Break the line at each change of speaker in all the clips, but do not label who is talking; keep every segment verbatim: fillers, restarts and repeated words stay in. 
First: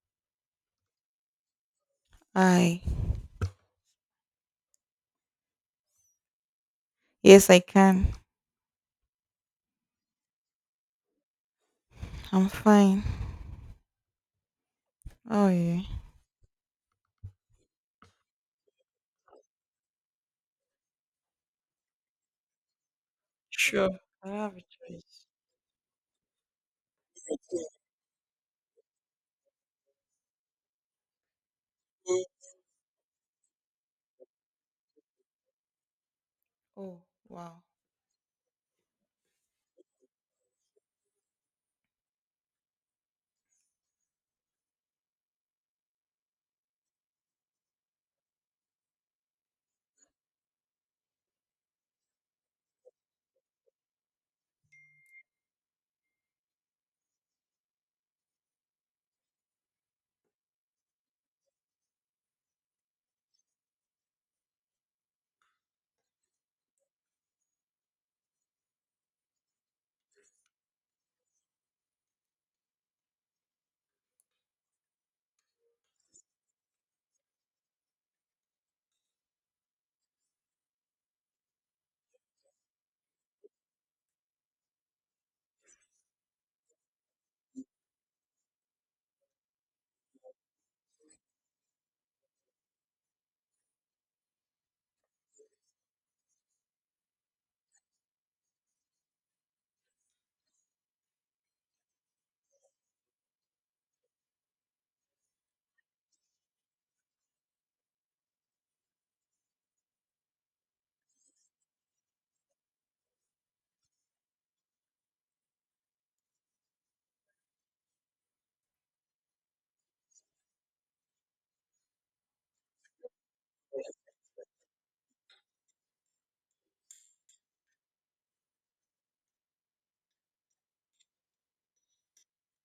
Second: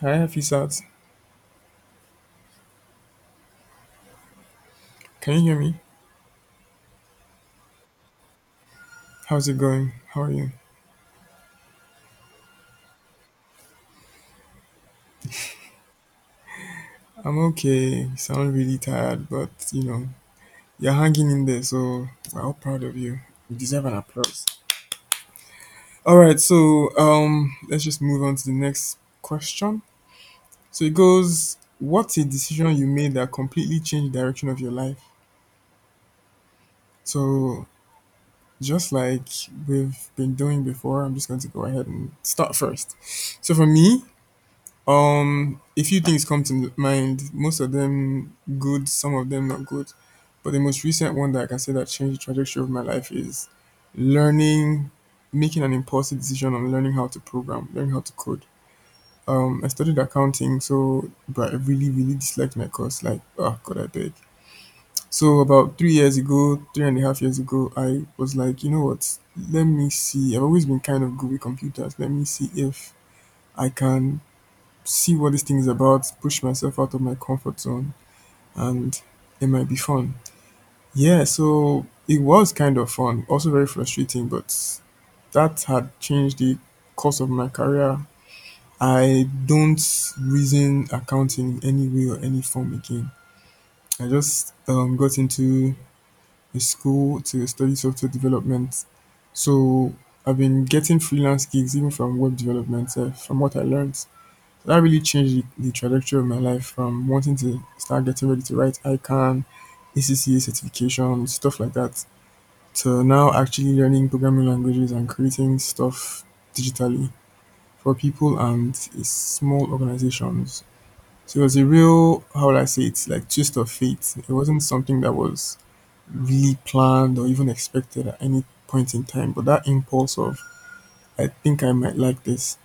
Hi Hafisat,
Hi.
can you hear me?
Yes, I can.
How's it going? How are you?
I'm fine. Oh yeah.
I'm okay. You sound really tired, but you know, you're hanging in there, so we're all proud of you. You deserve an
I don't
applause.
have a choice.
All right, so um, let's just move on to the next question. So it goes, what's a decision you made that completely changed the direction of your life?
Oh wow.
So just like we've been doing before, I'm just going to go ahead and start first. So for me, Um, a few things come to mind. Most of them good, some of them not good. But the most recent one that I can say that changed the trajectory of my life is learning, making an impulsive decision on learning how to program, learning how to code. Um, I studied accounting, so but I really, really disliked my course. Like, oh God, I beg. So about three years ago, three and a half years ago, I was like, you know what? Let me see. I've always been kind of good with computers. Let me see if I can see what this thing is about, push myself out of my comfort zone, and it might be fun. Yeah, so it was kind of fun, also very frustrating, but that had changed the course of my career. I don't reason accounting in any way or any form again. I just um, got into a school to study software development. So I've been getting freelance gigs even from web development, eh, from what I learned. That really changed the, the trajectory of my life from wanting to start getting ready to write I CANN, A C C A certification, stuff like that, to now actually learning programming languages and creating stuff digitally for people and uh, small organizations. So it was a real, how would I say it, like twist of fate. It wasn't something that was really planned or even expected at any point in time, but that impulse of, I think I might like this,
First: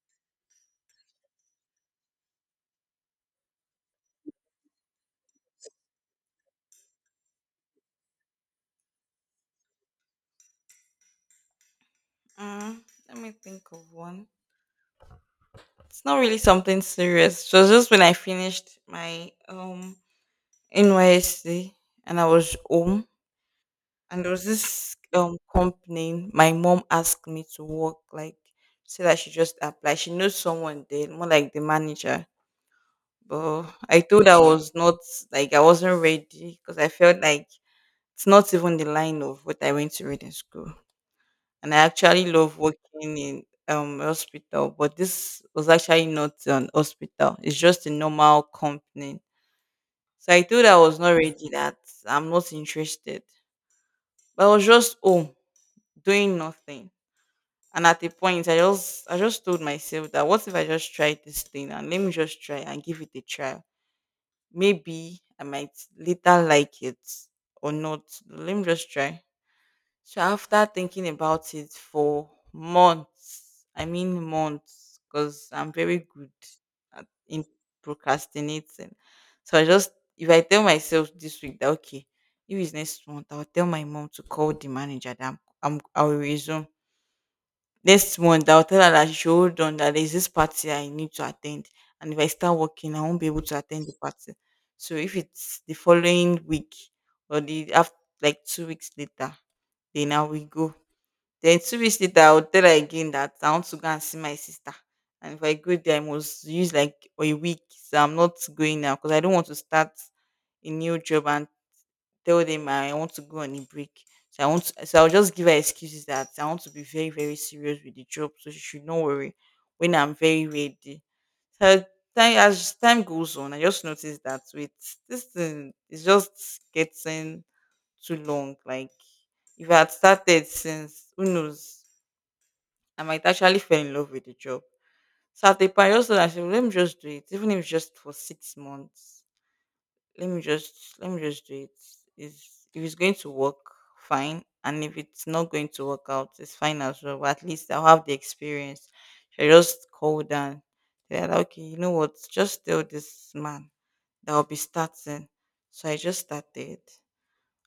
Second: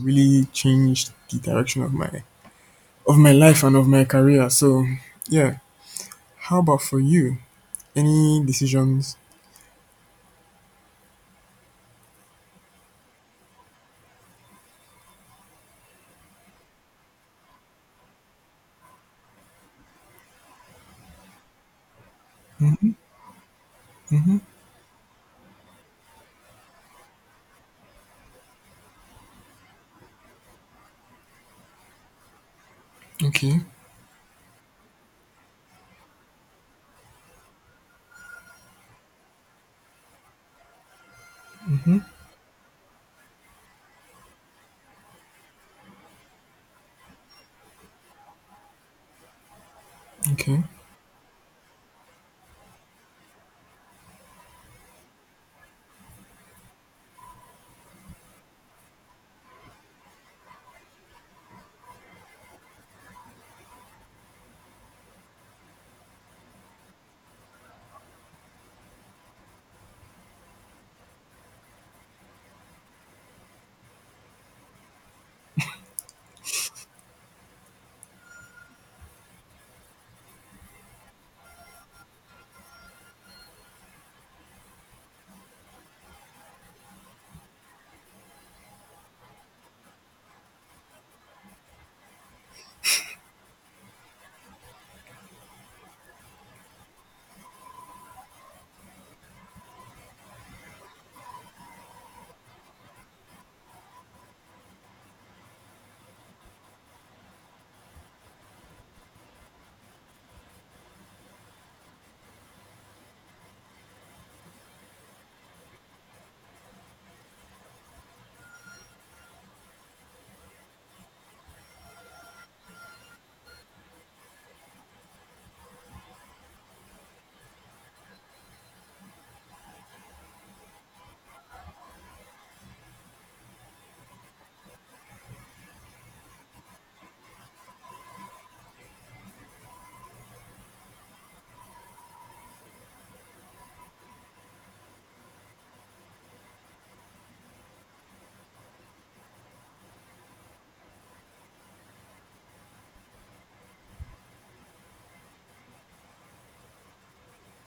really changed the direction of my of my life and of my career. So, yeah. How about for you? Any decisions?
Uh, Let me think of one. It's not really something serious. It was just when I finished my um N Y S C and I was
Mm-hmm.
home and there
Mm-hmm.
was this um company my mom asked me to work like so that she just apply. She knows someone there, more like the manager.
Okay.
But I told her I was not like I wasn't ready because I felt like it's not even the line of what I went to read in school. And I actually love working in um hospital, but this was actually not an hospital. It's just a normal company. So I
Okay.
told her I was not ready that I'm not interested. But I was just home doing nothing. And at a point I just I just told myself that what if I just try this thing and let me just try and give it a try. Maybe I might later like it or not. Let me just try. So after thinking about it for months, I mean months, because I'm very good at in procrastinating. So I just if I tell myself this week that okay, if it's next month, I'll tell my mom to call the manager that I'm, I'm I will resume. Next month, I'll tell her that she should hold on that there's this party I need to attend. And if I start working, I won't be able to attend the party. So if it's the following week or the after like two weeks later, then I will go then two weeks later, I would tell her again that I want to go and see my sister. And if I go there, I must use like a week. So I'm not going now because I don't want to start a new job and tell them I want to go on a break. So I want to, so I'll just give her excuses that I want to be very, very serious with the job. So she should not worry when I'm very ready. So time as time goes on, I just noticed that with this thing is just getting too long. Like if I had started since who knows I might actually fall in love with the job. So at a point, I just thought I let me just do it, even if it's just for six months. Let me just let me just do it. Is if it's going to work, fine, and if it's not going to work out, it's fine as well. But at least I'll have the experience. So I just called and they're like, okay, you know what? Just tell this man that I'll be starting. So I just started,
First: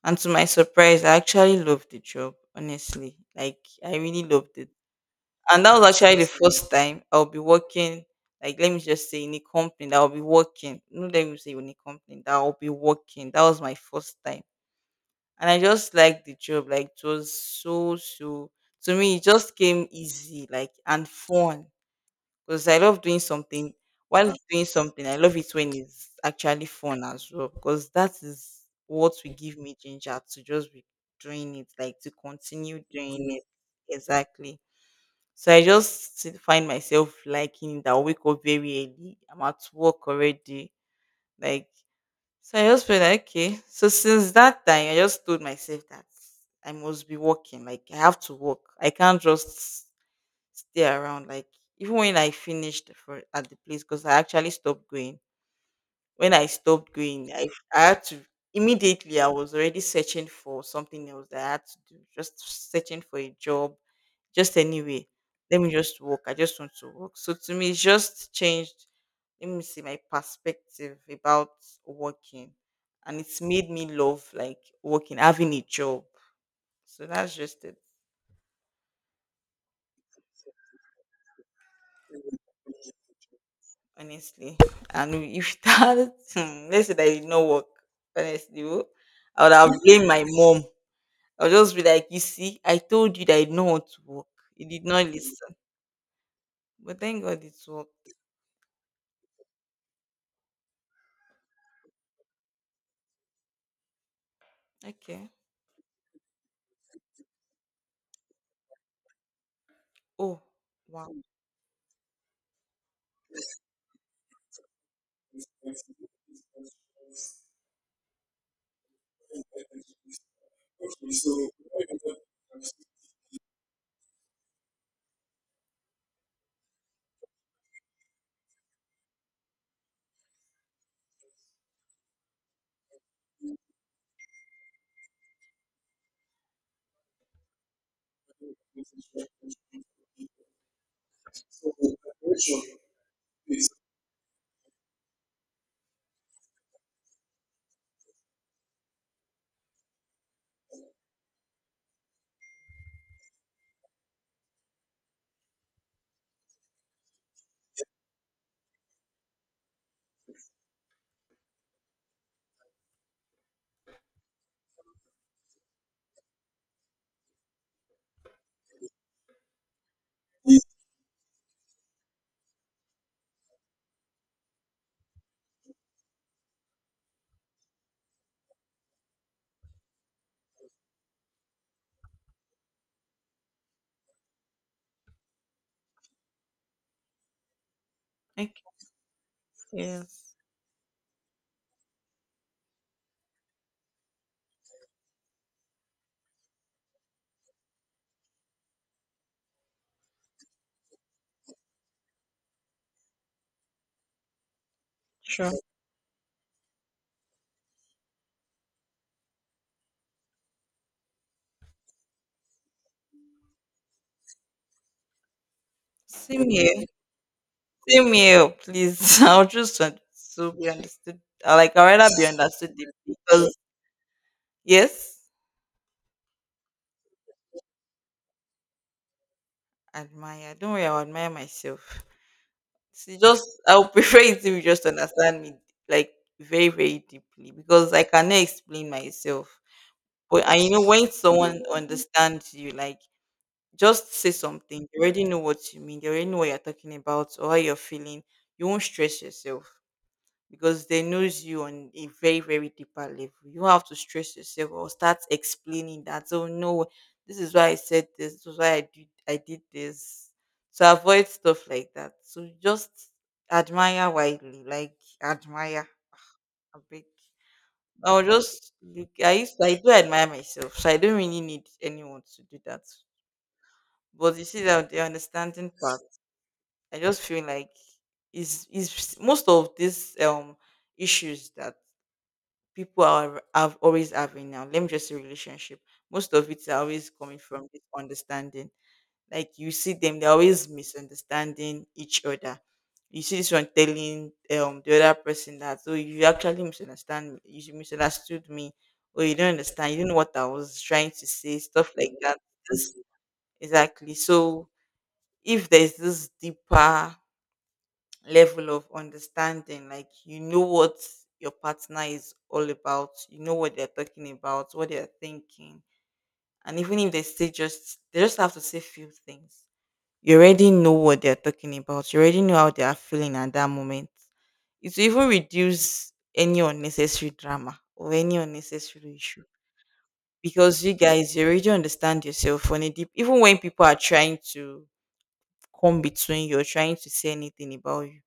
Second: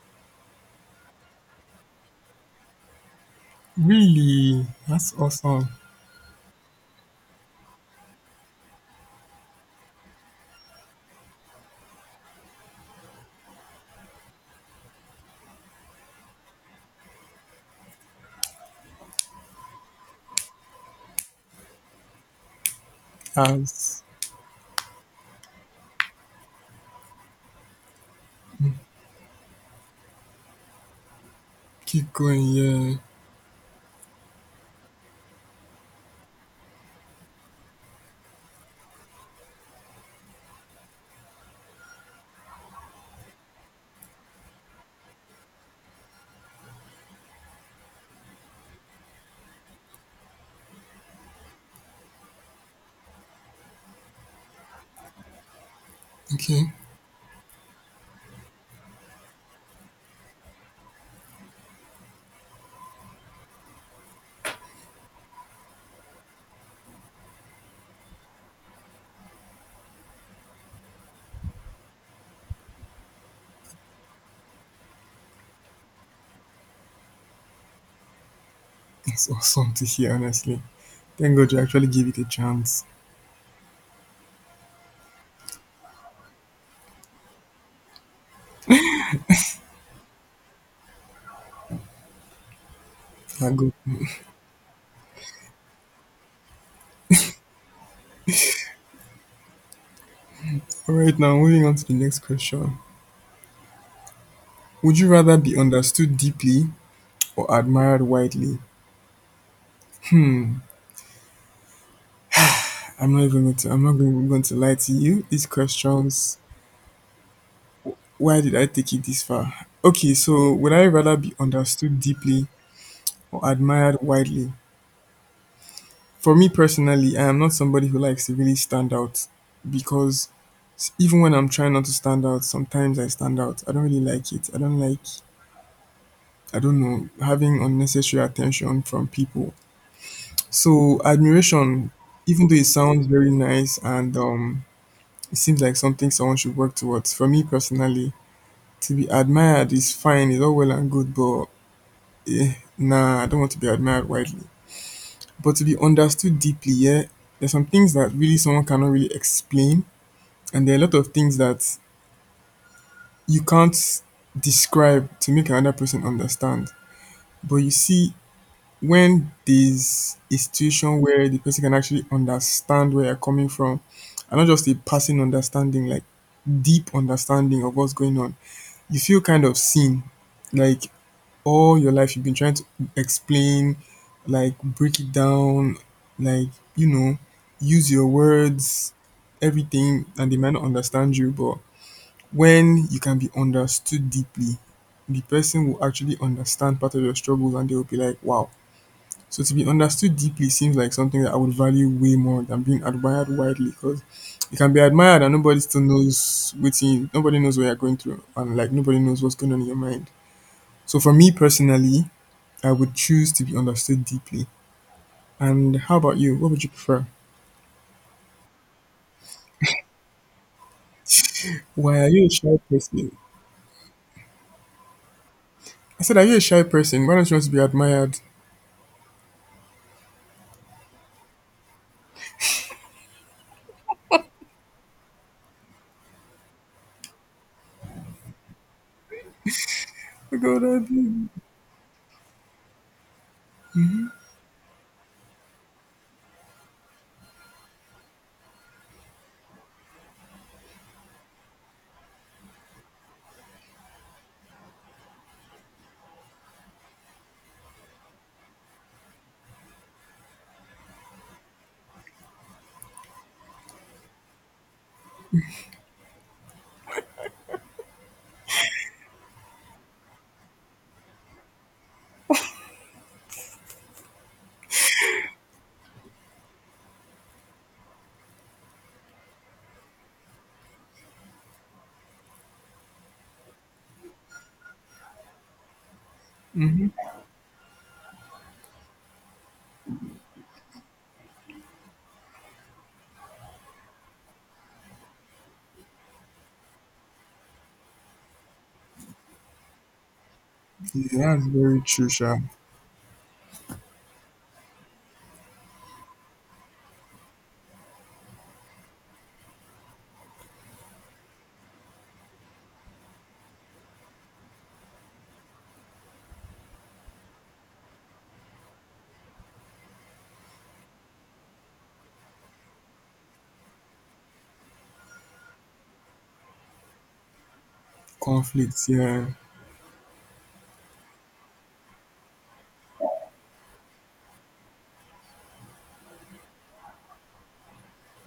and to my surprise, I actually loved the job. Honestly, like I really loved
Really?
it,
That's
and
awesome.
that was actually the first time I'll be working, like let me just say in a company that I'll be working. No, let me say in a company that I'll be working. That was my first time. And I just liked the job. Like it was so so to me it just came easy, like and fun. Because I love doing something
As
while doing something, I love it when it's actually fun as well. Because that is what will give me ginger to just be doing it, like to
Keep going.
continue
Yeah.
doing it. Exactly. So I just still find myself liking that I wake up very early. I'm at work already. Like so I just feel like okay. So since that time I just told myself that I must be working. Like I have to work. I can't just stay around. Like even when I finished for at the place because I actually stopped going. When I
Okay.
stopped going, I, I had to, immediately I was already searching for something else that I had to do, just searching for a job just anyway. Let me just walk. I just want to walk. So to me, it's just changed. Let me see my perspective about working, and it's made me love like working, having a job. So that's just it,
That's awesome to hear. Honestly, thank God you actually gave it a chance.
honestly. And if that, hmm, let's say that it did not work, honestly, oh, I would have blamed my mom. I'll just be like, you see, I told you that I did
That
not
good.
want to work. You did not listen. But thank God it's worked.
All right. Now moving on to the next question. Would you
Okay.
rather be understood deeply or admired widely?
Oh, wow.
I'm not even going to. I'm not going, going to lie to you. These questions, why did I take it this far? Okay, so would I rather be understood deeply or admired widely? For me personally, I am not somebody who likes to really stand out because s- even when I'm trying not to stand out, sometimes I stand out. I don't really like it. I don't like, I don't know, having unnecessary attention from people. So, admiration, even though it sounds very nice and um, it seems like something someone should work towards, for me personally, to be admired is fine, it's all well and good, but eh, nah, I don't want to be admired widely, but to be understood deeply, yeah, there's some things that really someone cannot really explain, and there are a lot of things that you can't describe to make another person understand. But you see, when there's a situation where the person can actually understand where you're coming from, and not just a passing understanding, like deep understanding of what's going on, you feel kind of seen. Like all your life you've been trying to explain, like break it down, like, you know, use your
Okay.
words, everything, and
Yes.
they might not understand you. But when you can be understood deeply, the person will actually understand part of your struggles and they will be like, wow. So to be understood deeply seems like something that I would value way more than being admired widely because you can be admired and
Sure.
nobody still knows what you, nobody knows what you're going through and like nobody knows what's going on in your mind. So for me personally, I would choose to be understood deeply. And how about you?
Same
What would you
here.
prefer?
Same here. Please, I'll just want to be understood. I Like I'd
Why are
rather
you
be
a shy
understood than-
person?
because yes,
I said, are you a shy person? Why don't you want to be admired?
admire. Don't worry, I'll admire myself. See, just I'll prefer it if you just understand me like very, very deeply because I cannot explain myself.
Oh
But and
God,
you
I
know when
do.
someone understands you, like just say something. They already know what you mean. They already know what you're talking about or how you're feeling. You won't stress yourself, because they knows you on a very very deeper level. You don't have to stress yourself or start explaining that oh no, this is why I said this. This is why i did i did this. So avoid stuff like that. So just admire widely, like admire a bit. I'll just look, I used, I do admire myself, so I don't really need anyone to do that. But you see that the understanding part, I just feel like is is most of these um issues that people are have always having now. Let me just say relationship. Most of it's
Hmm.
always coming from this understanding. Like you see them, they're always misunderstanding each other. You see this one telling um the other person that oh, you actually misunderstand me, you misunderstood me, or you don't understand, you don't know what I was trying to
Yeah, that's
say,
very
stuff
true,
like
Sha.
that. This, exactly. So if there's this deeper level of understanding. Like you know what your partner is all about, you know what they're talking about, what they're thinking. And even if they say just they just have to say few things. You already know what they're talking about. You already know how they are feeling at that moment. It will even reduce any unnecessary drama or any
Conflicts,
unnecessary
yeah.
issue. Because you guys, you already understand yourself on a deep, even when people are trying to come between you or trying to say anything about you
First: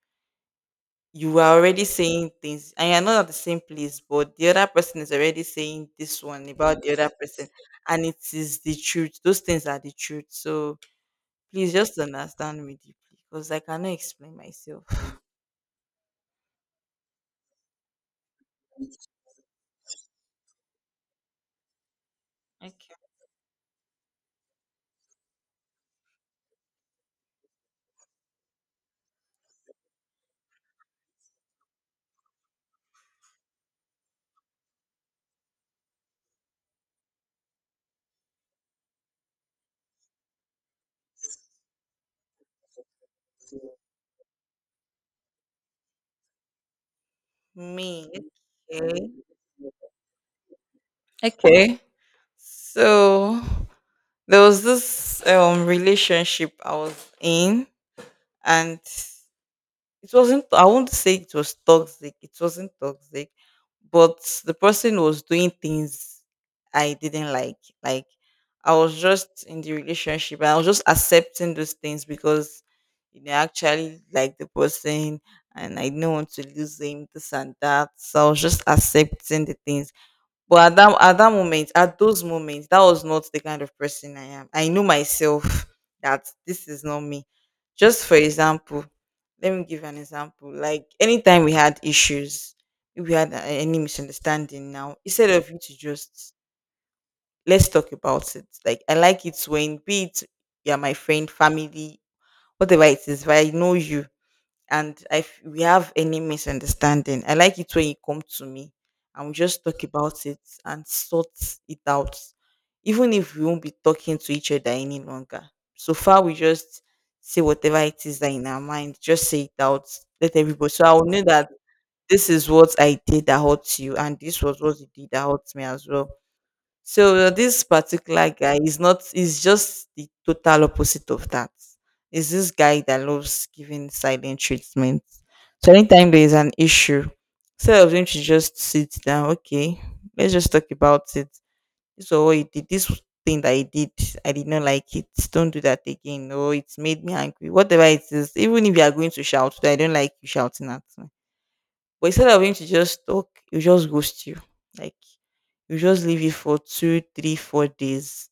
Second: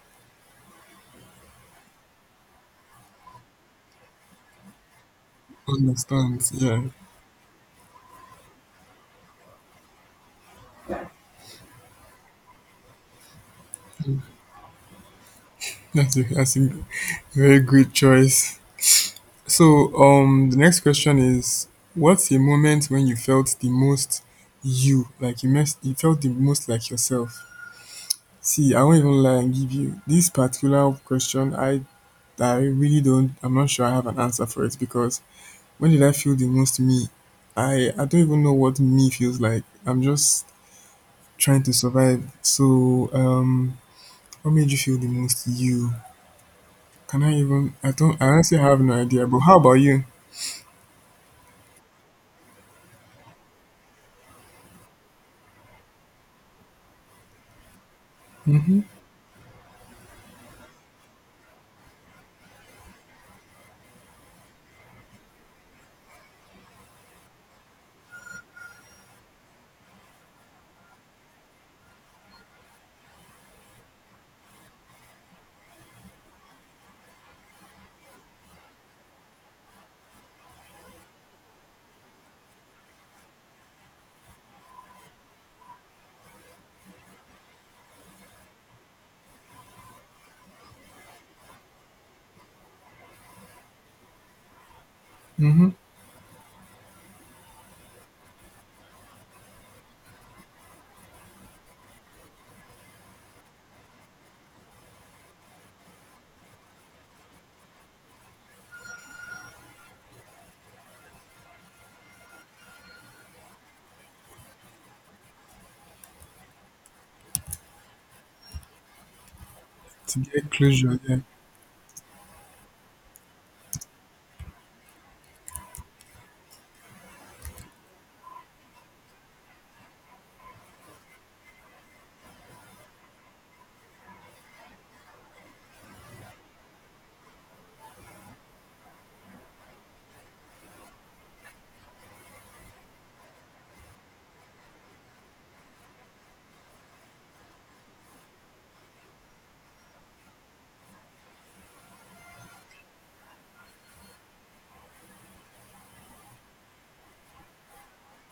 you are already saying things and you're not at the same place, but the other person is already saying this one
Understands, yeah.
about the other person, and it is the truth. Those things are the truth. So please just understand me deeply because I cannot explain myself.
That's a, that's a very great choice. So, um, the next question is, what's a moment
Okay.
when you felt the most you? Like you, mess, you felt the most like yourself? See, I won't even lie and give you this particular question. I I really don't. I'm not sure I have an answer for it because when did I feel the most me? I I don't even know what me feels like. I'm just trying to survive. So, um, what made you feel the most you? Can I even? I
Me.
don't. I honestly have no
Okay.
idea. But how about you?
Okay. So there was this um relationship I was in, and It wasn't I won't say it was toxic, it wasn't toxic, but the person was doing things I didn't like. Like I was just in the relationship and I was just accepting those things because you know I actually like the person and I didn't want to lose him, this and that. So I was just accepting the things, but at that at that moment, at those moments, that was not the kind of person I am. I knew myself that this is not me. Just for example, let me give an example. Like anytime we had issues, if we had a- any misunderstanding now, instead of you
Mm-hmm.
to just let's talk about it. Like I like it when be it you're my friend, family, whatever it is, but I know you, and if we have any misunderstanding, I like it when you come to me and we just talk about it and sort it out, even if we won't be talking to each other any longer. So far, we just say whatever it is that in our mind, just say it out,
To
let
get
everybody. So I
closure,
will
yeah.
know that this is what I did that hurts you, and this was what you did that hurts me as well. So uh, this particular guy is not is just the total opposite of that. Is this guy that loves giving silent treatment. So anytime there is an issue, instead of him to just sit down, okay, let's just talk about it. This was what he did. This thing that he did, I did not like it. Don't do that again. Or it made me angry. Whatever it is, even if you are going to shout, I don't like you shouting at me. But instead of him to just talk, he'll just ghost you. Like you just leave it for two, three, four days.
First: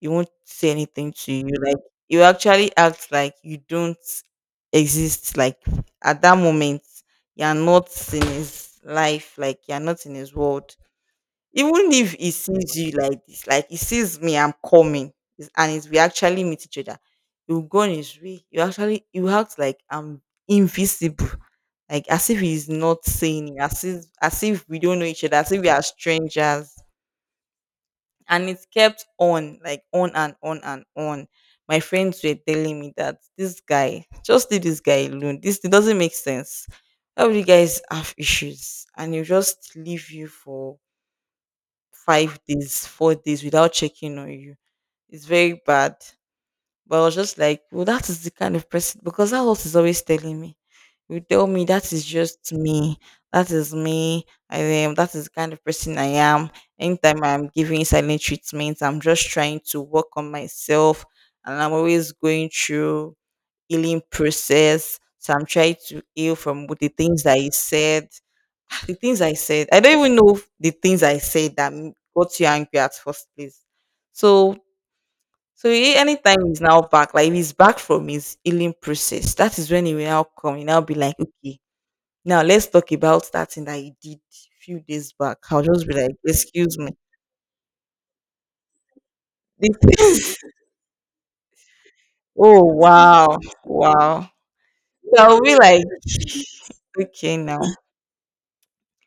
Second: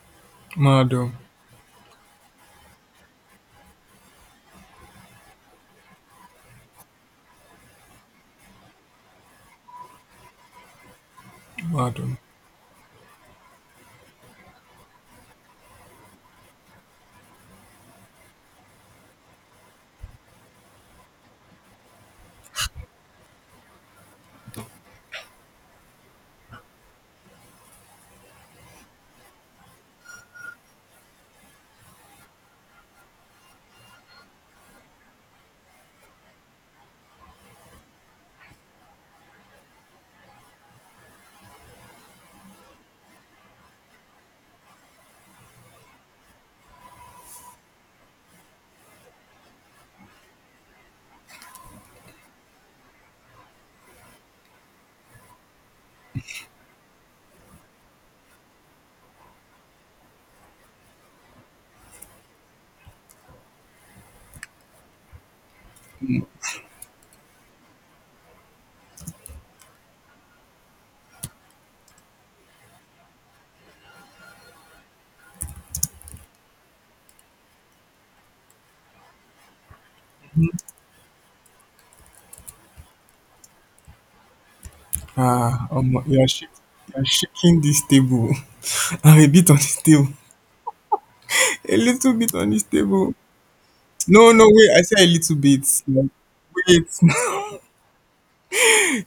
You won't say anything
Madam,
to you. Like you actually act like you don't exist. Like at that moment, you're not in his life. Like you're not in his world. Even if
madam.
he sees you like this, like he sees me, I'm coming, it's- and it's, we actually meet each other. You go on his way. You actually you act like I'm invisible, like as if he's not seeing it, as if as if we don't know each other, as if we are strangers. And it kept on, like, on and on and on. My friends were telling me that, "This guy, just leave this guy alone. This, it doesn't make sense. Why would you guys have issues and he'll just leave you for five days, four days without checking on you? It's very bad." But I was just like, well, that is the kind of person, because that's what he's always telling me. You tell me that is just me. That is me. I am. That is the kind of person I am. Anytime I'm giving silent treatments, I'm just trying to work on myself, and I'm always going through healing process. So I'm trying to heal from what the things that I said. The things I said. I don't even know the things I said that m- got you angry at first place. So so he- anytime he's now back, like if he's back from his healing process, that is when he will now come. He now be like, okay, now let's talk about that thing that you did a few days back.
Ah,
I'll just
um,
be like,
you're shak-
excuse me.
you're shaking this table. I'm a bit on this table.
This
A little bit on this
oh
table.
wow. Wow.
No, no, wait. I say a
So
little
I'll be
bit.
like,
Like, wait.
okay now.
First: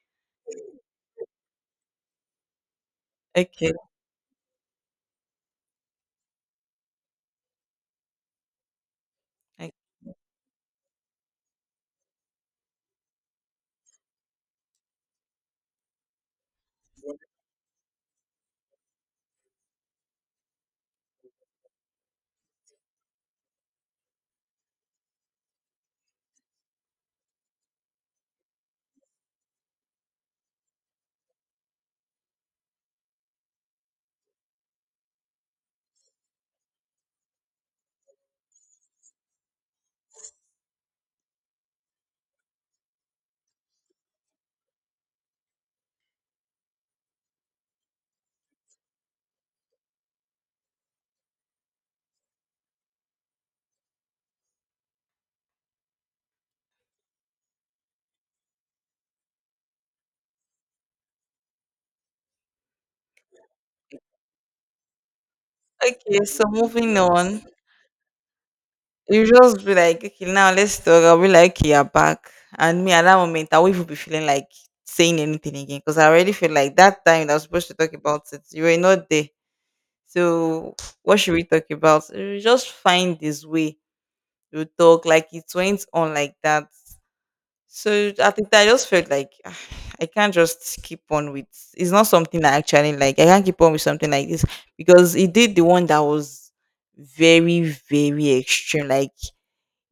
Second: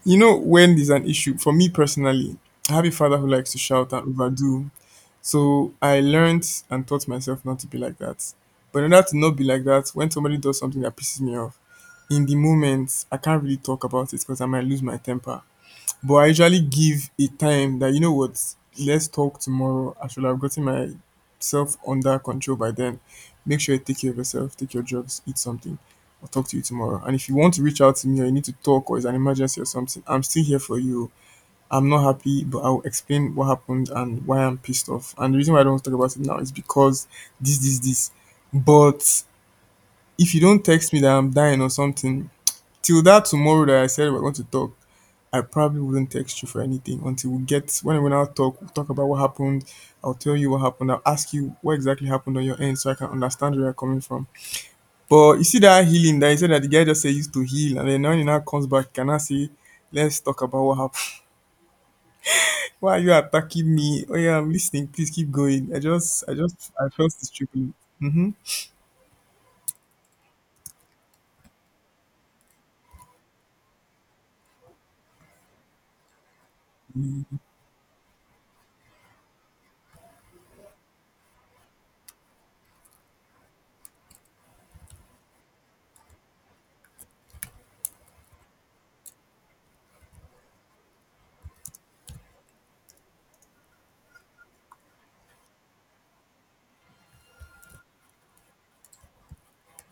You know, when there's an issue, for me personally, I have a father who likes to
Okay,
shout and overdo. So I learned and taught myself not to be like that. But in order to not be like
like,
that, when somebody does something that pisses me off, in the moment, I can't really talk about it because I might lose my temper. But I usually give a time that, you know what, let's talk tomorrow. I should have gotten myself under control by then. Make sure you take care of yourself, take your drugs, eat something. I'll talk to you tomorrow. And if you want to reach out to me or you need to talk or it's an emergency or something, I'm still here for you. I'm not happy, but I'll explain what happened and why I'm pissed off. And the reason why I don't want to talk about it now is because this, this, this. But if you don't text me that I'm dying or something, till that tomorrow that I said we're going to talk, I probably wouldn't text you for anything until we get when we now talk. We'll talk about what happened. I'll tell you what happened. I'll ask you what exactly happened on your end so I can understand where you're coming from. But you see that healing that you said that the guy just said he used to heal, and then now he now comes back. Can I say, let's talk about what happened? Why are you attacking me? Oh yeah, I'm listening. Please keep going. I just,
okay,
I
so
just, I
moving
felt this
on.
trickling. Mm-hmm.
You just be like, okay, now let's talk. I'll be like, okay, you're back. And me at that moment, I won't even be feeling like saying anything again, because I already feel like that time that I was supposed to talk about it, you were not there. So what should we talk about? You just find this way. You talk like it went on like that. So at the time, I just felt like, "Ah, I can't just keep on with. It's not something I actually like. I can't keep on with something like this, because it did the one that was very, very extreme. Like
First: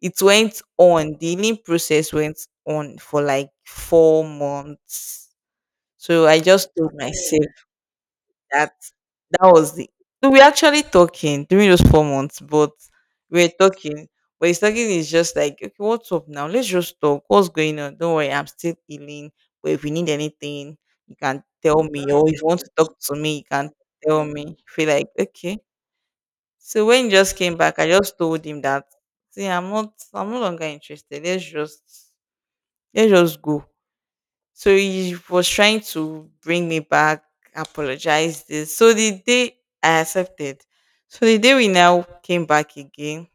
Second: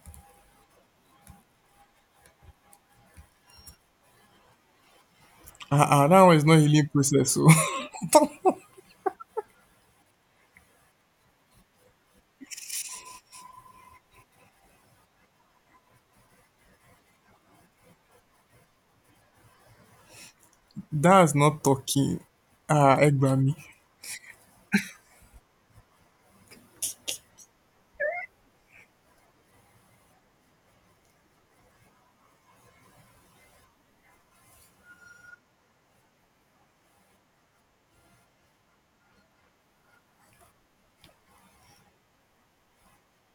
it went on. The healing process went on for like four months.
Ah, ah, that
So
one
I
is not
just
healing
told
process.
myself
So
that that was the, so we actually talking during those four months, but we were talking. But his talking is just like, okay, what's up now? Let's just talk. What's going on? Don't worry, I'm still healing. But if you need anything, you
that's
can
not
tell me.
talking.
Or if you want to
Ah,
talk to me, you
Egbami,
can tell me. Feel like okay. So when he just came back, I just told him that, see, I'm not I'm no longer interested. Let's just, let's just go. So he was trying to bring me back, apologize this. So the day I accepted. So the day we now came back again,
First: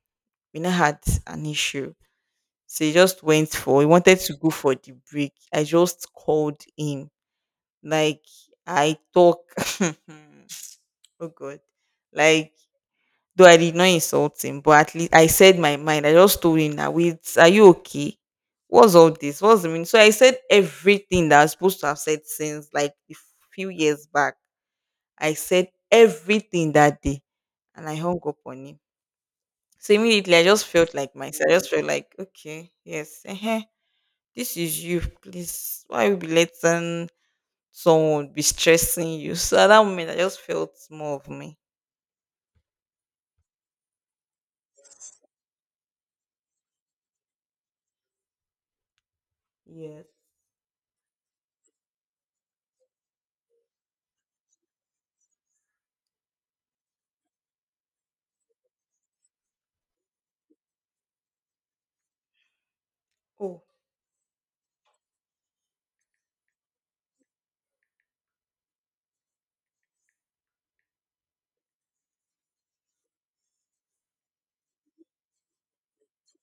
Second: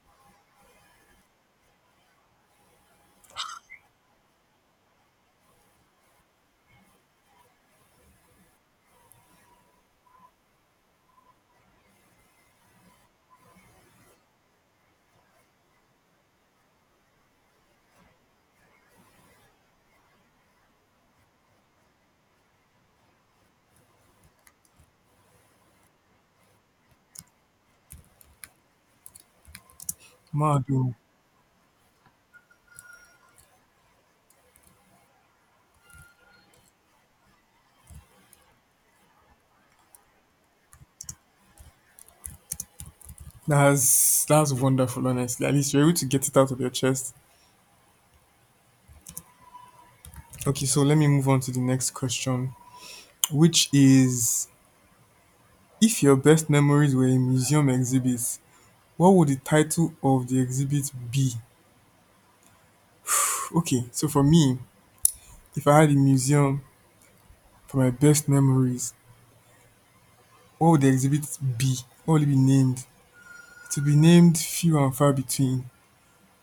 we now had an issue. So he just went for, he wanted to go for the break. I just called him. Like I talk oh god. Like, though I did not insult him, but at least I said my mind. I just told him that, wait, are you okay? What's all this? What's the meaning? So I said everything that I was supposed to have said since like a few years back. I said everything that day and I hung up on him. So immediately I
mad.
just felt like myself. I just felt like, okay, yes, uh this is you. Please, why you be letting someone be stressing you? So at that moment I just felt more of me.
That's that's wonderful, honestly. At least you're able to get it out of your chest.
Yes.
Okay, so let me move on to the next question, which is if your best memories were a museum exhibit, what would the title of the exhibit be?
Oh,
Okay, so for me, if I had a museum for my best memories, what would the exhibit be? What would it be named? It would be named Few and Far Between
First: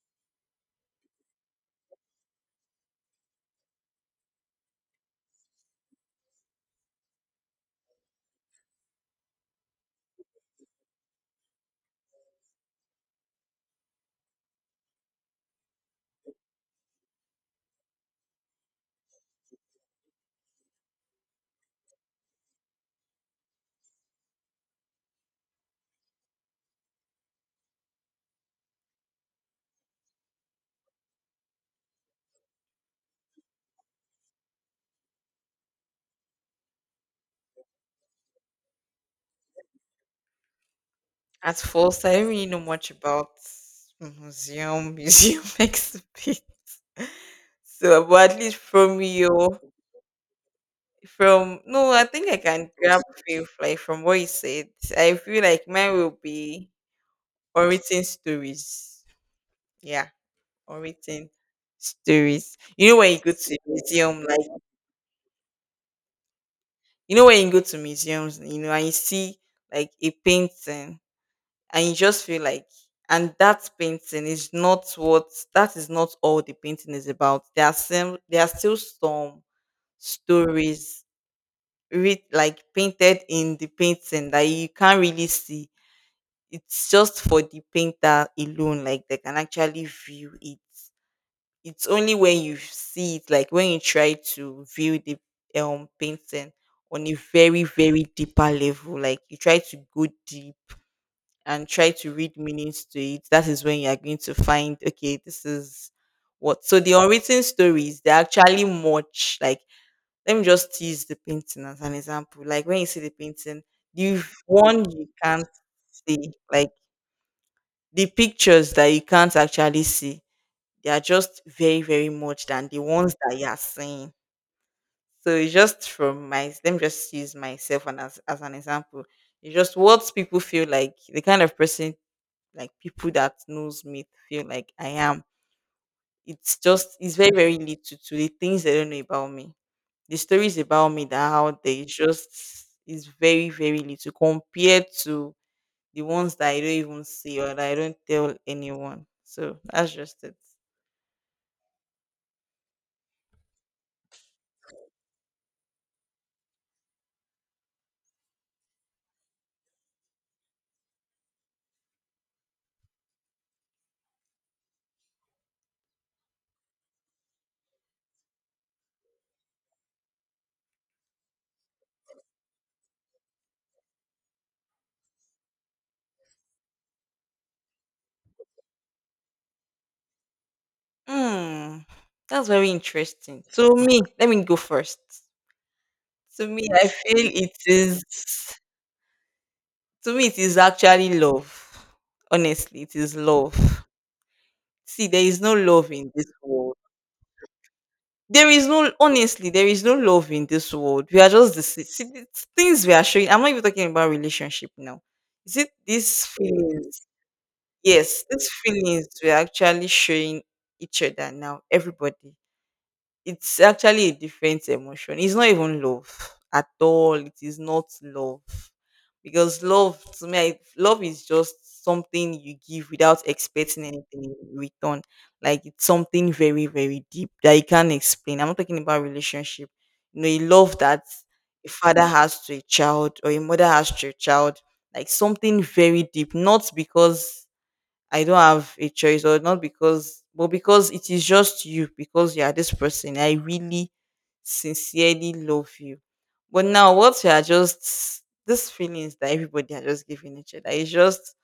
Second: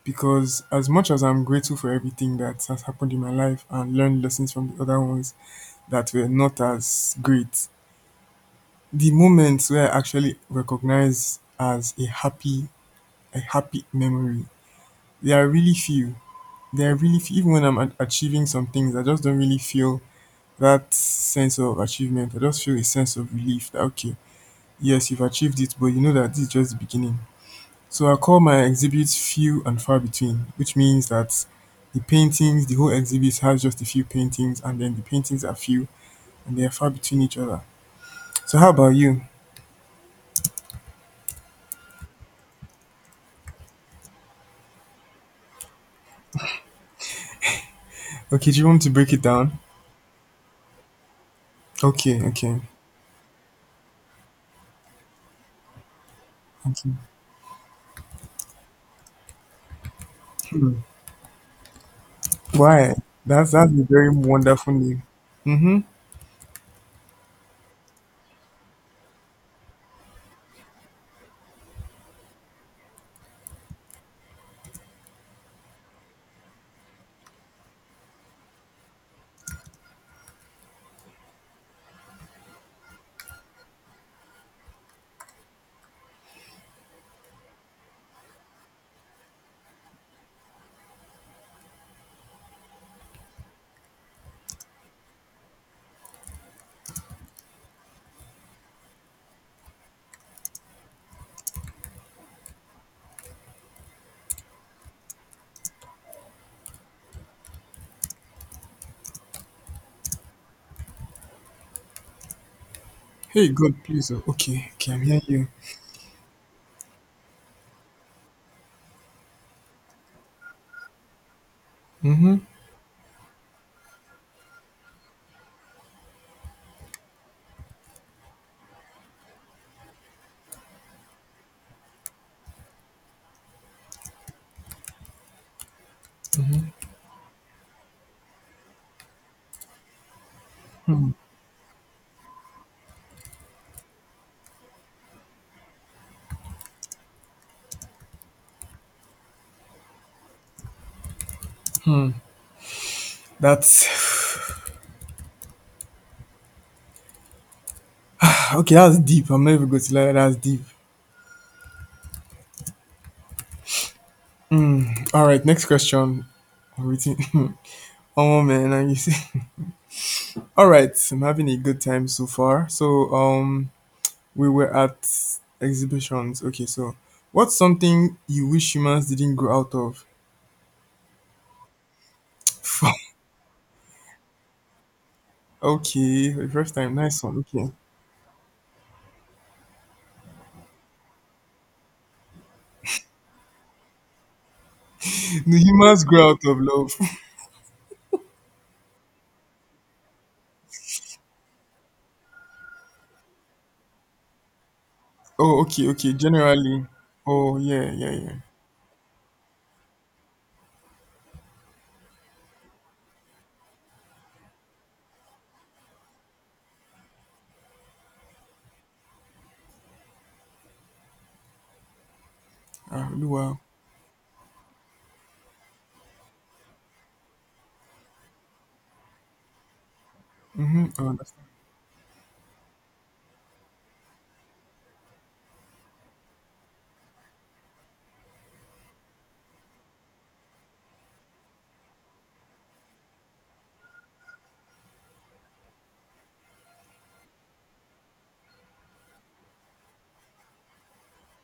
because as much as I'm grateful for everything that has happened in my life and learned lessons from the other ones that were not as great, the moments where I actually recognize as a happy a happy memory, there are really few. There are really few. Even when I'm a- achieving some things, I just don't really feel that sense of achievement. I just feel a sense of relief that okay, yes, you've achieved it, but you know that this is just the beginning. So I call my exhibits few and far between, which means that the paintings, the whole exhibit has just a few paintings, and then the paintings are few and they are far between each other. So how about you?
at first, I didn't really know much about museum. Museum makes a bit. So, but at
Okay,
least
do you want to
from
break it
you,
down?
from no, I
Okay,
think I
okay,
can grab feel like from what you said. I feel like mine will be
okay.
unwritten stories. Yeah, unwritten stories. You
Why?
know when you go
That's
to
that's a very
museum, like,
wonderful name. Mm-hmm.
you know when you go to museums, you know, and you see like a painting, and you just feel like, and that painting is not what, that is not all the painting is about. There are some, there are still some stories read like painted in the painting that you can't really see. It's just for the painter alone, like they can actually view it. It's only when you see it, like when you try to view the um painting on a very, very deeper level, like you try to go deep and try to read meanings to it, that is when you are going to find, okay, this is what. So the unwritten stories, they're actually much like, let me just use the painting as an example. Like when you see the
Hey,
painting,
God, please. Oh,
the
okay,
one
okay, I'm
you
hearing
can't
you.
see, like the pictures that you can't actually see, they are just very, very
Mm-hmm.
much than the ones that you are seeing. So it's just from my, let me just use myself and as, as an example. It's just what people feel like, the kind of person, like people that knows me feel like I am. It's just it's very very little to the things they don't know about me. The stories about me that are out there is just, is very very little compared to the ones that I don't even see or that I don't tell anyone. So that's just it.
That's okay. That's deep. I'm not even going to lie. That's deep. Mm. All right. Next question. I'm waiting. Oh man, and you see. All right. I'm having a good time so far. So um, we were at exhibitions. Okay, so what's something you wish humans didn't grow out of?
Hmm, that's very interesting. To me, let me go first.
Okay, for
To
the
me,
first
I
time.
feel
Nice one.
it
Okay.
is. To me, it is actually love. Honestly, it is love. See, there is no
The
love
humans
in
grow
this
out of
world.
love.
There is no, honestly, there is no love in this world. We are just the see, see, the things we are showing. I'm not even talking about relationship now. Is
Oh,
it
okay, okay.
these
Generally.
feelings?
Oh, yeah, yeah,
Yes,
yeah.
these feelings we are actually showing each other now. Everybody. It's actually a different emotion. It's not even love at all. It is not love. Because love to me, I, love is just something you give
Ah,
without
wow.
expecting anything in return. Like it's something very, very deep that you can't explain. I'm not talking about relationship. You know, a love
Mm-hmm.
that
I understand.
a father has to a child or a mother has to a child. Like something very deep, not because I don't have a choice, or not because, but because it is just you, because you are this person. I really sincerely love you. But now, what you are just, these feelings that everybody are just giving each other, it's just,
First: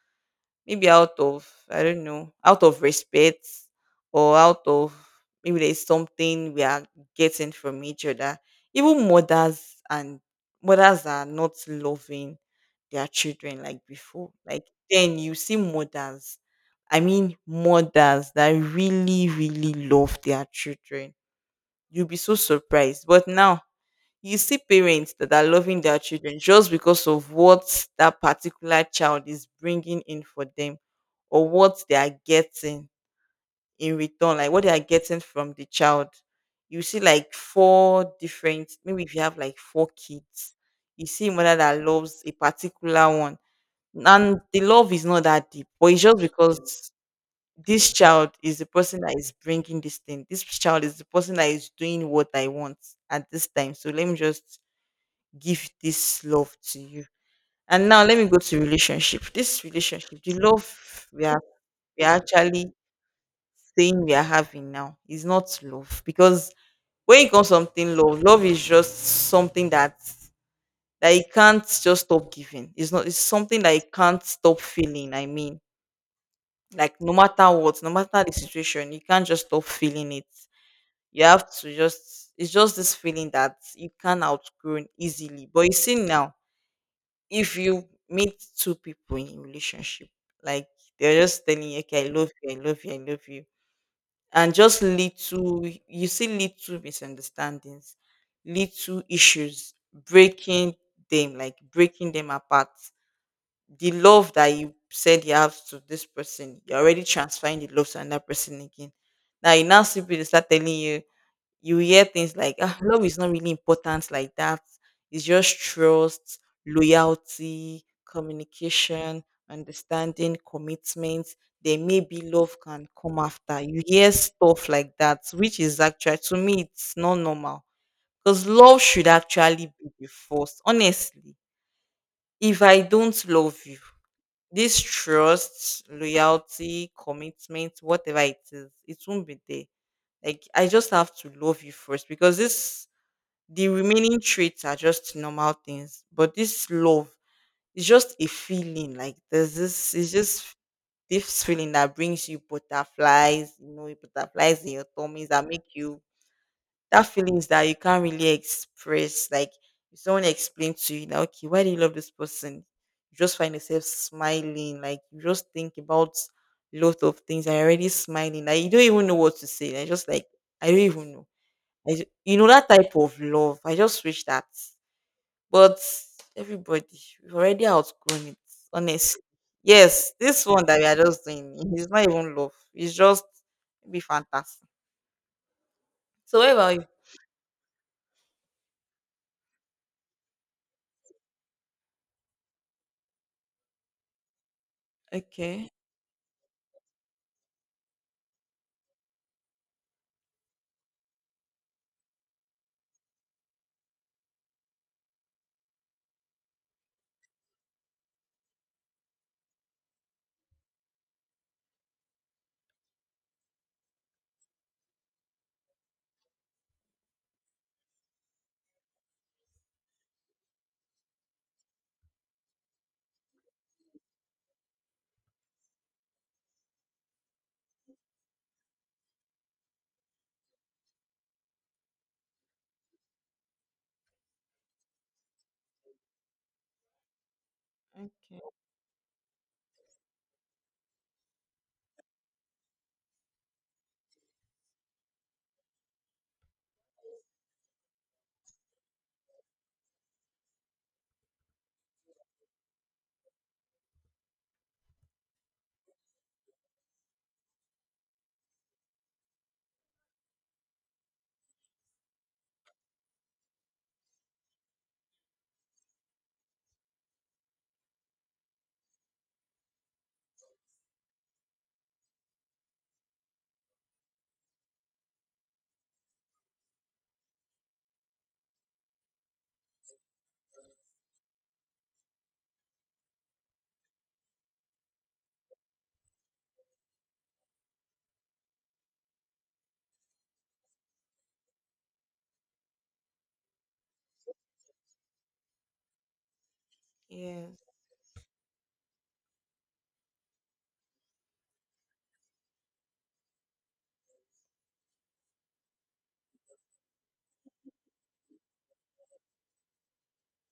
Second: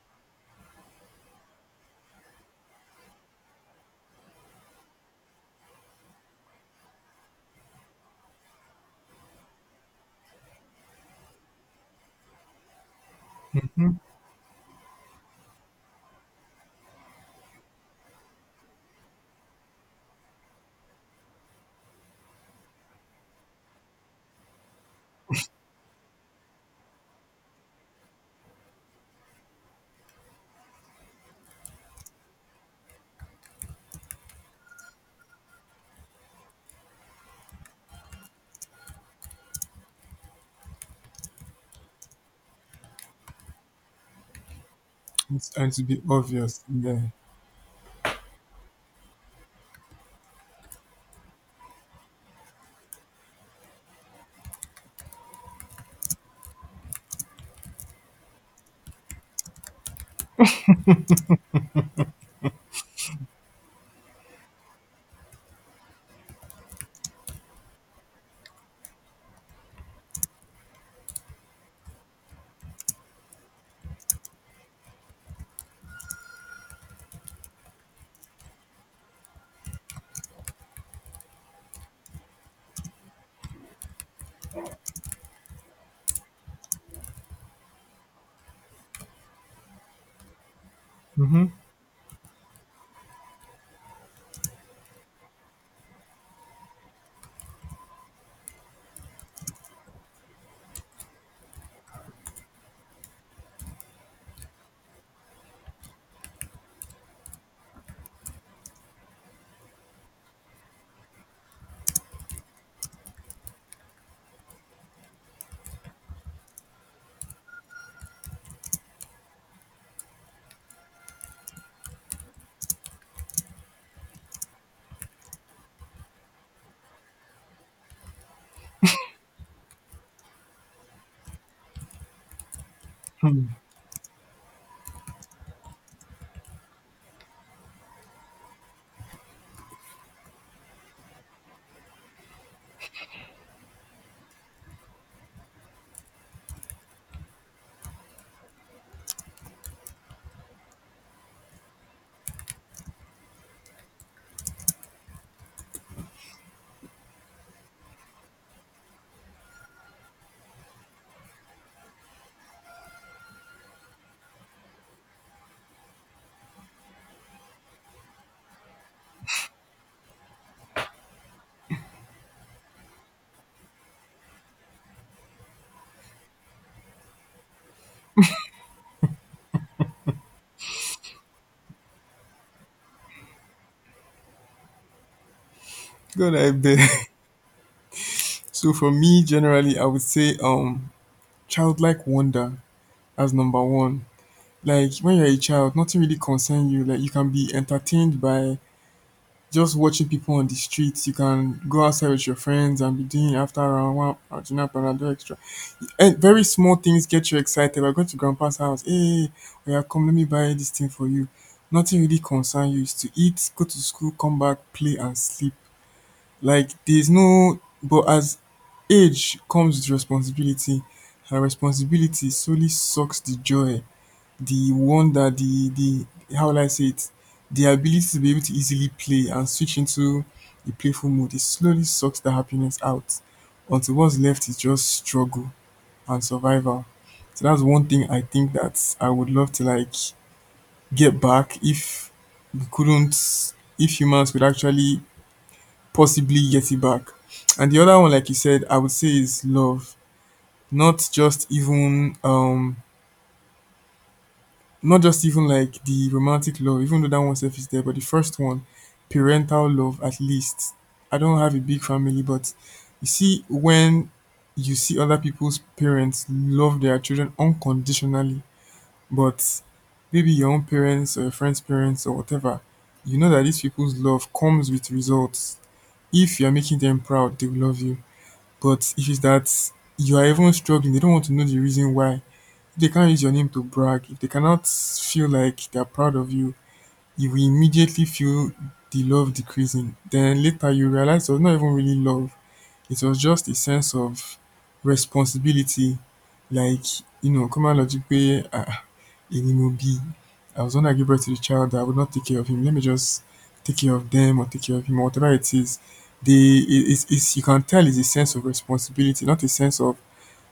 maybe out of, I don't know, out of respect, or out of, maybe there's something we are getting from each other. Even mothers and mothers are not loving their children like before. Like then you see mothers, I mean mothers that really, really love their children. You'll be so surprised. But now you see parents that are loving their children just because of what that particular child is bringing in for them, or what they are getting in return, like what they are getting from the child. You see like four different, maybe if you have like four kids, you see a mother that loves a particular one. And the love is not
It's,
that deep,
and to
but
be
it's just
obvious.
because
Yeah.
this child is the person that is bringing this thing. This child is the person that is doing what I want at this time. So let me just give this love to you. And now let me go to relationship. This relationship, the love we are, we are actually saying we are having now is not love, because when it comes to something love, love is just something that, that you can't just stop giving. It's not. It's something that you can't stop feeling. I mean, like no matter what, no matter the situation, you can't just stop feeling it. You have to just. It's just this feeling that you can outgrow easily. But you see now, if you meet two people in relationship, like they're
Mm-hmm.
just telling you, okay, I love you, I love you, I love you. And just little you see little misunderstandings, little issues, breaking them, like breaking them apart. The love that you said you have to this person, you're already transferring the love to another person again. Now you now see people they start telling you, you hear things like, ah, love is not really important like that. It's just trust, loyalty, communication, understanding, commitment. Then maybe love can come after. You hear stuff like that, which is actually, to me it's not normal. Because love should actually be the first. Honestly, if I don't love you, this trust, loyalty, commitment, whatever it is, it won't be there. Like I just have to love you first, because this, the remaining traits are just normal things, but this love is just a feeling. Like there's this, it's just this feeling that brings you butterflies, you know, butterflies in your tummies that make you, that feelings that you can't really express. Like if someone explains to you, now, okay, why do you love this person? You just find yourself smiling. Like you just think about a lot of things. I already smiling. Like you don't even know what to say. I just like I don't even know. I, ju- you know that type of love. I just wish that. But everybody, we've already outgrown it, honestly. Yes, this one that we are just doing is not even love. It's just be fantastic.
Good
So what about you?
idea. So for me, generally, I would say um childlike wonder as number one. Like when you're a
Okay.
child, nothing really concern you. Like you can be entertained by just watching people on the streets. You can go outside with your friends and be doing after hour one, Arjuna Panado extra. And very small things get you excited. We're going to grandpa's house. Hey, oh yeah, come, let me buy this thing for you. Nothing really concern you. It's to eat, go to school, come back, play and sleep. Like there's no but as age comes with responsibility, and responsibility solely sucks the joy, the wonder, the the how will I say it? The ability to be able to easily play and switch into a playful mood. It slowly sucks the happiness out. Until what's left is just struggle and survival. So that's one thing I think that I would love to like get back if we couldn't if humans could actually possibly get it back. And the other one, like you said, I would say is love. Not just even um not just even like the romantic love, even though that one self is there, but the first one, parental love at least. I don't have a big family, but you see when you see other people's parents love their children unconditionally. But maybe your own parents or your friend's parents or whatever, you know that these people's love comes with results. If you're making them proud, they will love you. But if it's that you are even struggling, they don't want to know the reason why. If they can't use your name to brag, if they cannot feel like they're proud of you, you will immediately feel the love decreasing. Then later you realize it was not even really love, it was just a sense of responsibility. Like, you know, come
Yes.
common logic way. Igbenegbu B. I was the one give birth to the child, that I would not take care of him. Let me just take care of them or take care of him or whatever it is. They, it, it's, it's, you can tell it's a sense of responsibility, not a sense of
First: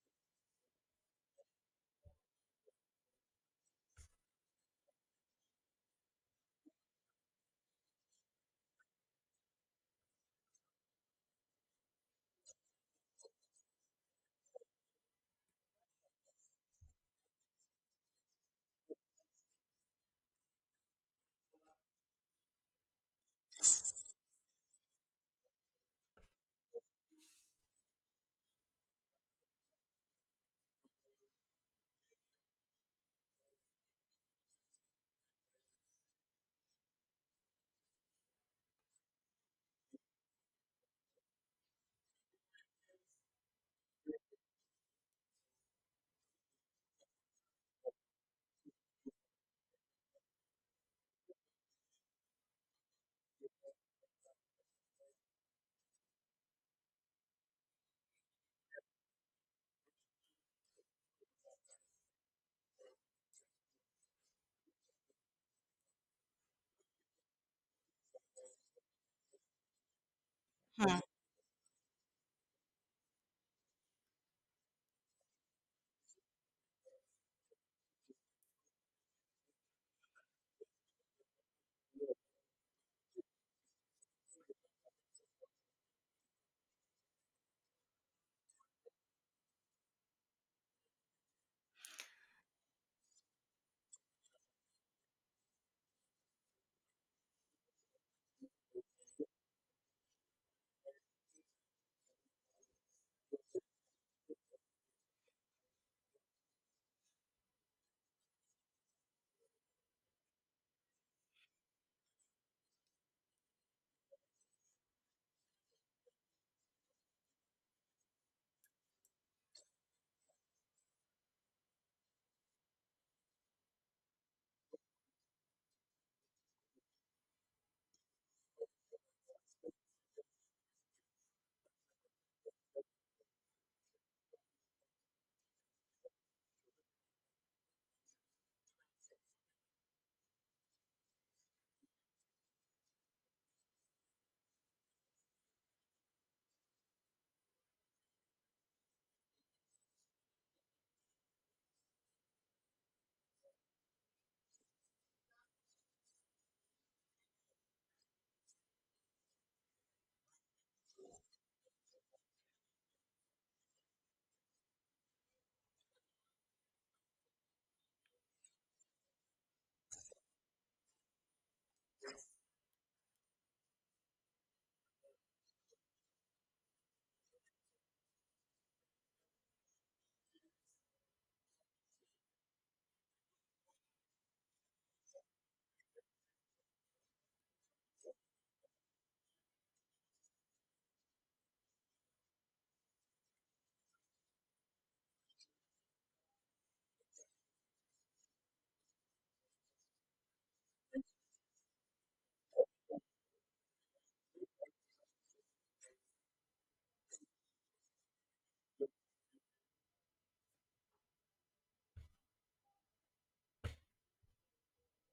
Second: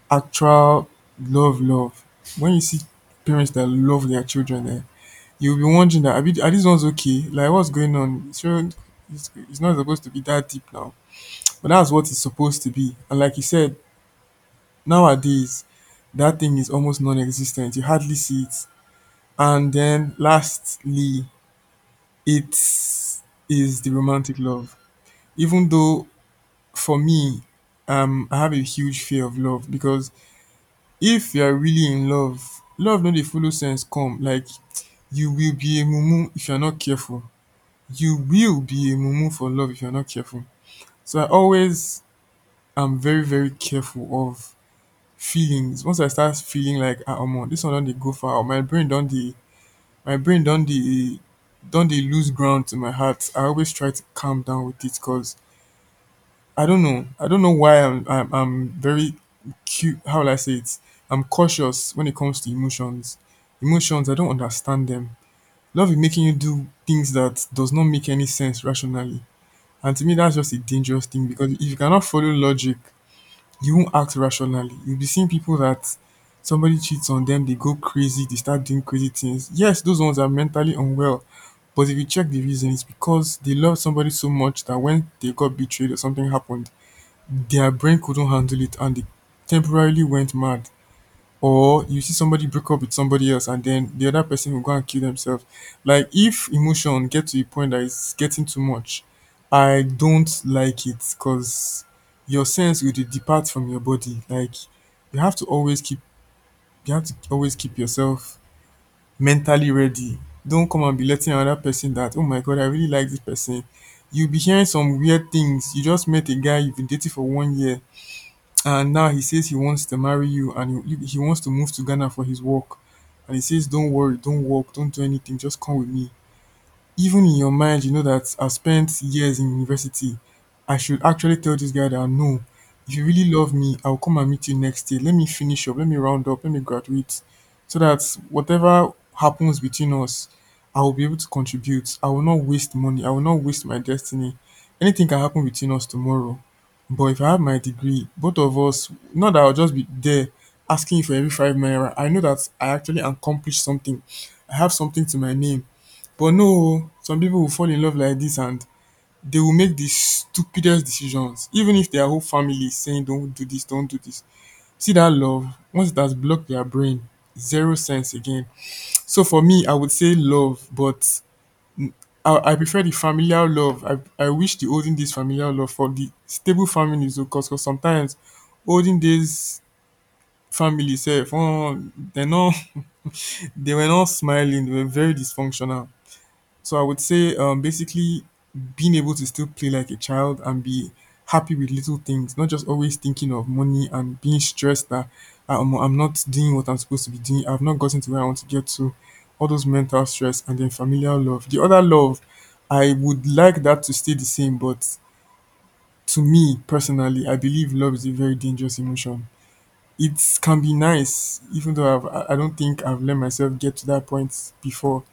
actual love, love. When you see parents that love their children, eh, you'll be wondering that, are, we- are these ones okay? Like, what's going on? So, it's, it's not supposed to be that deep now. But that's what it's supposed to be. And like you said, nowadays, that thing is almost non-existent. You hardly see it. And then lastly, it is the romantic love. Even though for me, um, I have a huge fear of love because if you are really in love, love no dey follow sense come. Like you will be a mumu if you are not careful. You will be a mumu for love if you are not careful. So I always am very very careful of feelings. Once I start feeling like ah omo, this one don dey go far, or my brain don dey my brain don dey don dey lose ground to my heart, I always try to calm down with it cause i don't know I don't know why i'm i'm, I'm very cute. How will I say it? I'm cautious when it comes to emotions emotions. I don't understand them. Love is making you do things that does not make any sense rationally, and to me that's just a dangerous thing because if you cannot follow logic you won't act rationally. You'll be seeing people that somebody cheats on them, they go crazy, they start doing crazy things. Yes, those ones are mentally unwell. But if you check the reason, it's because they love somebody so much that when they got betrayed or something happened, their brain couldn't handle it and they temporarily went mad, or you see somebody break up with somebody else and then the other person will go and kill themselves. Like if emotion get to a point that it's getting too much, I don't like it because your sense will dey depart from your body. Like you have to always keep you have to always keep yourself mentally ready. Don't come and be letting another person that, oh my god, I really like this person. You'll be hearing some weird things. You just met a guy, you've been dating for one year and now he says he wants to marry you and he, he wants to move to Ghana for his work and he says don't worry, don't work, don't do anything, just come with me. Even in your mind you know that I spent years in university. I should actually tell this guy that no, if you really love me, I'll come and meet you next year. Let me finish up, let me round up, let me graduate. So that whatever happens between us, I will be able to contribute. I will not waste money. I will not waste my destiny. Anything can happen between us tomorrow. But if I have my degree, both of us, not that I'll just be there asking you for every five naira. I know that I actually accomplished something. I have something to my name, but no o, some people will fall in love like this, and they will make the stupidest decisions even if their whole family is saying don't do this, don't do this. See that love, once it has blocked their brain, zero sense again. So for me I would say love, but I I prefer the familial love. I I wish dey olden days familial love for the stable families cos sometimes olden days family sef um dey no they were not smiling, they were very dysfunctional. So I would say um, basically being able to still play like a child and be happy with little things, not just always thinking of money and being stressed that I'm, I'm not doing what I'm supposed to be doing. I've not gotten to where I want to get to. All those mental stress, and then familial love. The other love, I would like that to stay the same, but to me personally, I believe love is a very dangerous emotion. It can be nice, even though I've, I I don't think I've let myself get to that point before